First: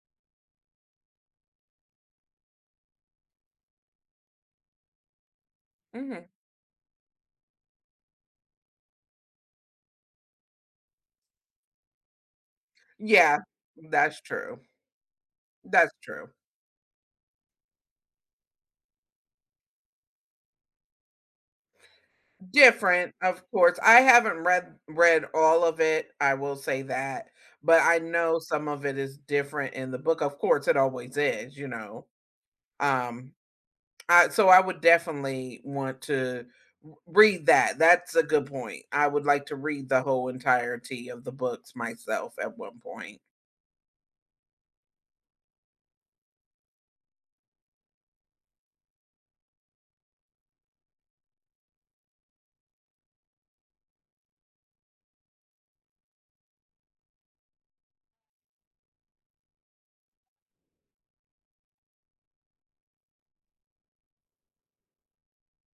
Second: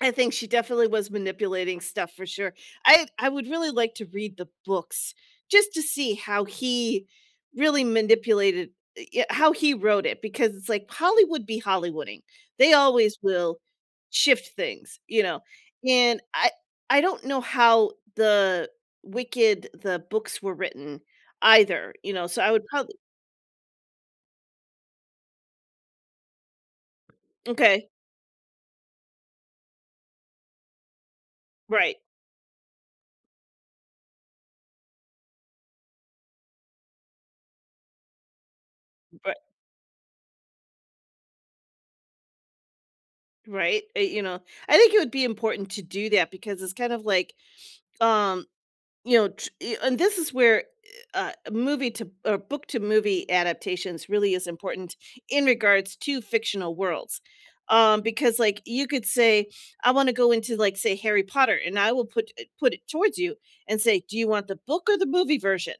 I think she definitely was manipulating stuff for sure, I I would really like to read the books, just to see Mhm. how he really manipulated i yeah, how he wrote it, because it's like Hollywood be Hollywooding, they always Yeah, will that's shift true. things, you know, That's and true. I I don't know how the Wicked the books were written either, you know, so I would probably Different, of course, I haven't read read all of it, I will say that, but M'kay. I know some of it is different in the book, of course, it always is, you Right. know, um, I so I would definitely want to r read that, that's a good point, I would But like to read the whole entirety of the books myself at one point. Right, uh, you know, I think it would be important to do that because it's kind of like, um, you know, t and this is where, eh, uh, a movie to or book to movie adaptations really is important in regards to fictional worlds, um, because like you could say, "I wanna go into like, say Harry Potter," and I will put it put it towards you and say, do you want the book or the movie version?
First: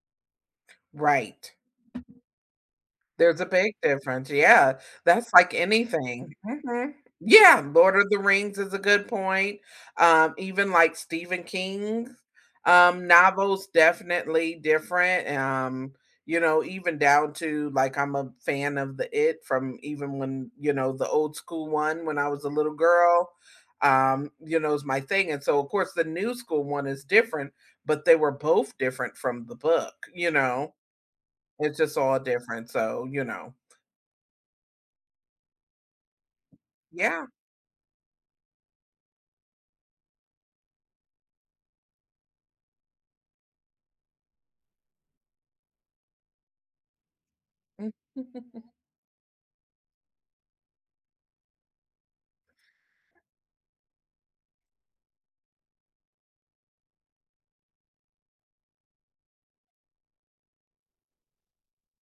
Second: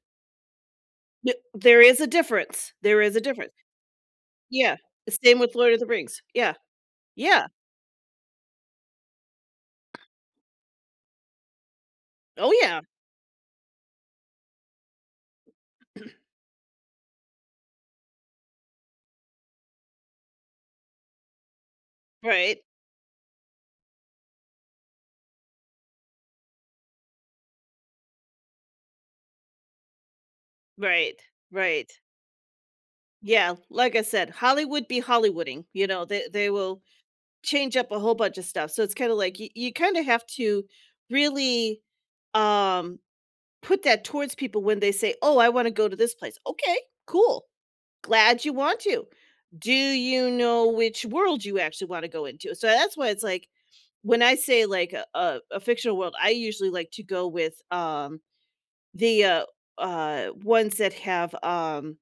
The Right. there is a difference, there is a There's a difference. big difference, Yeah, yeah, the that's same with like Lord of the Rings, anything, yeah, mhm yeah. Yeah, Lord of the Rings is a good point, um, even like Stephen King's, Oh, yeah. um, novels, definitely different, um, you know, even down to like I'm a fan of the It from even when, you know, the old school one when I was a Right. little girl, um, you know, it's my thing, and so of course the new school one is different, but they were both different from the book, you know. Right, It's right. just all different, so, you Yeah, know. like I said, "Hollywood be Hollywooding," you know, they they will Yeah. change up a whole bunch of stuff, so it's kind of like y you kind of have to really, um, put that towards people when they say, "Oh, I wanna go to this place," okay, cool. Mm. Glad you want to, do you know which world you actually wanna go into, so that's why it's like, when I say like a a a fictional world, I usually like to go with, um, the, uh uh, ones that have, um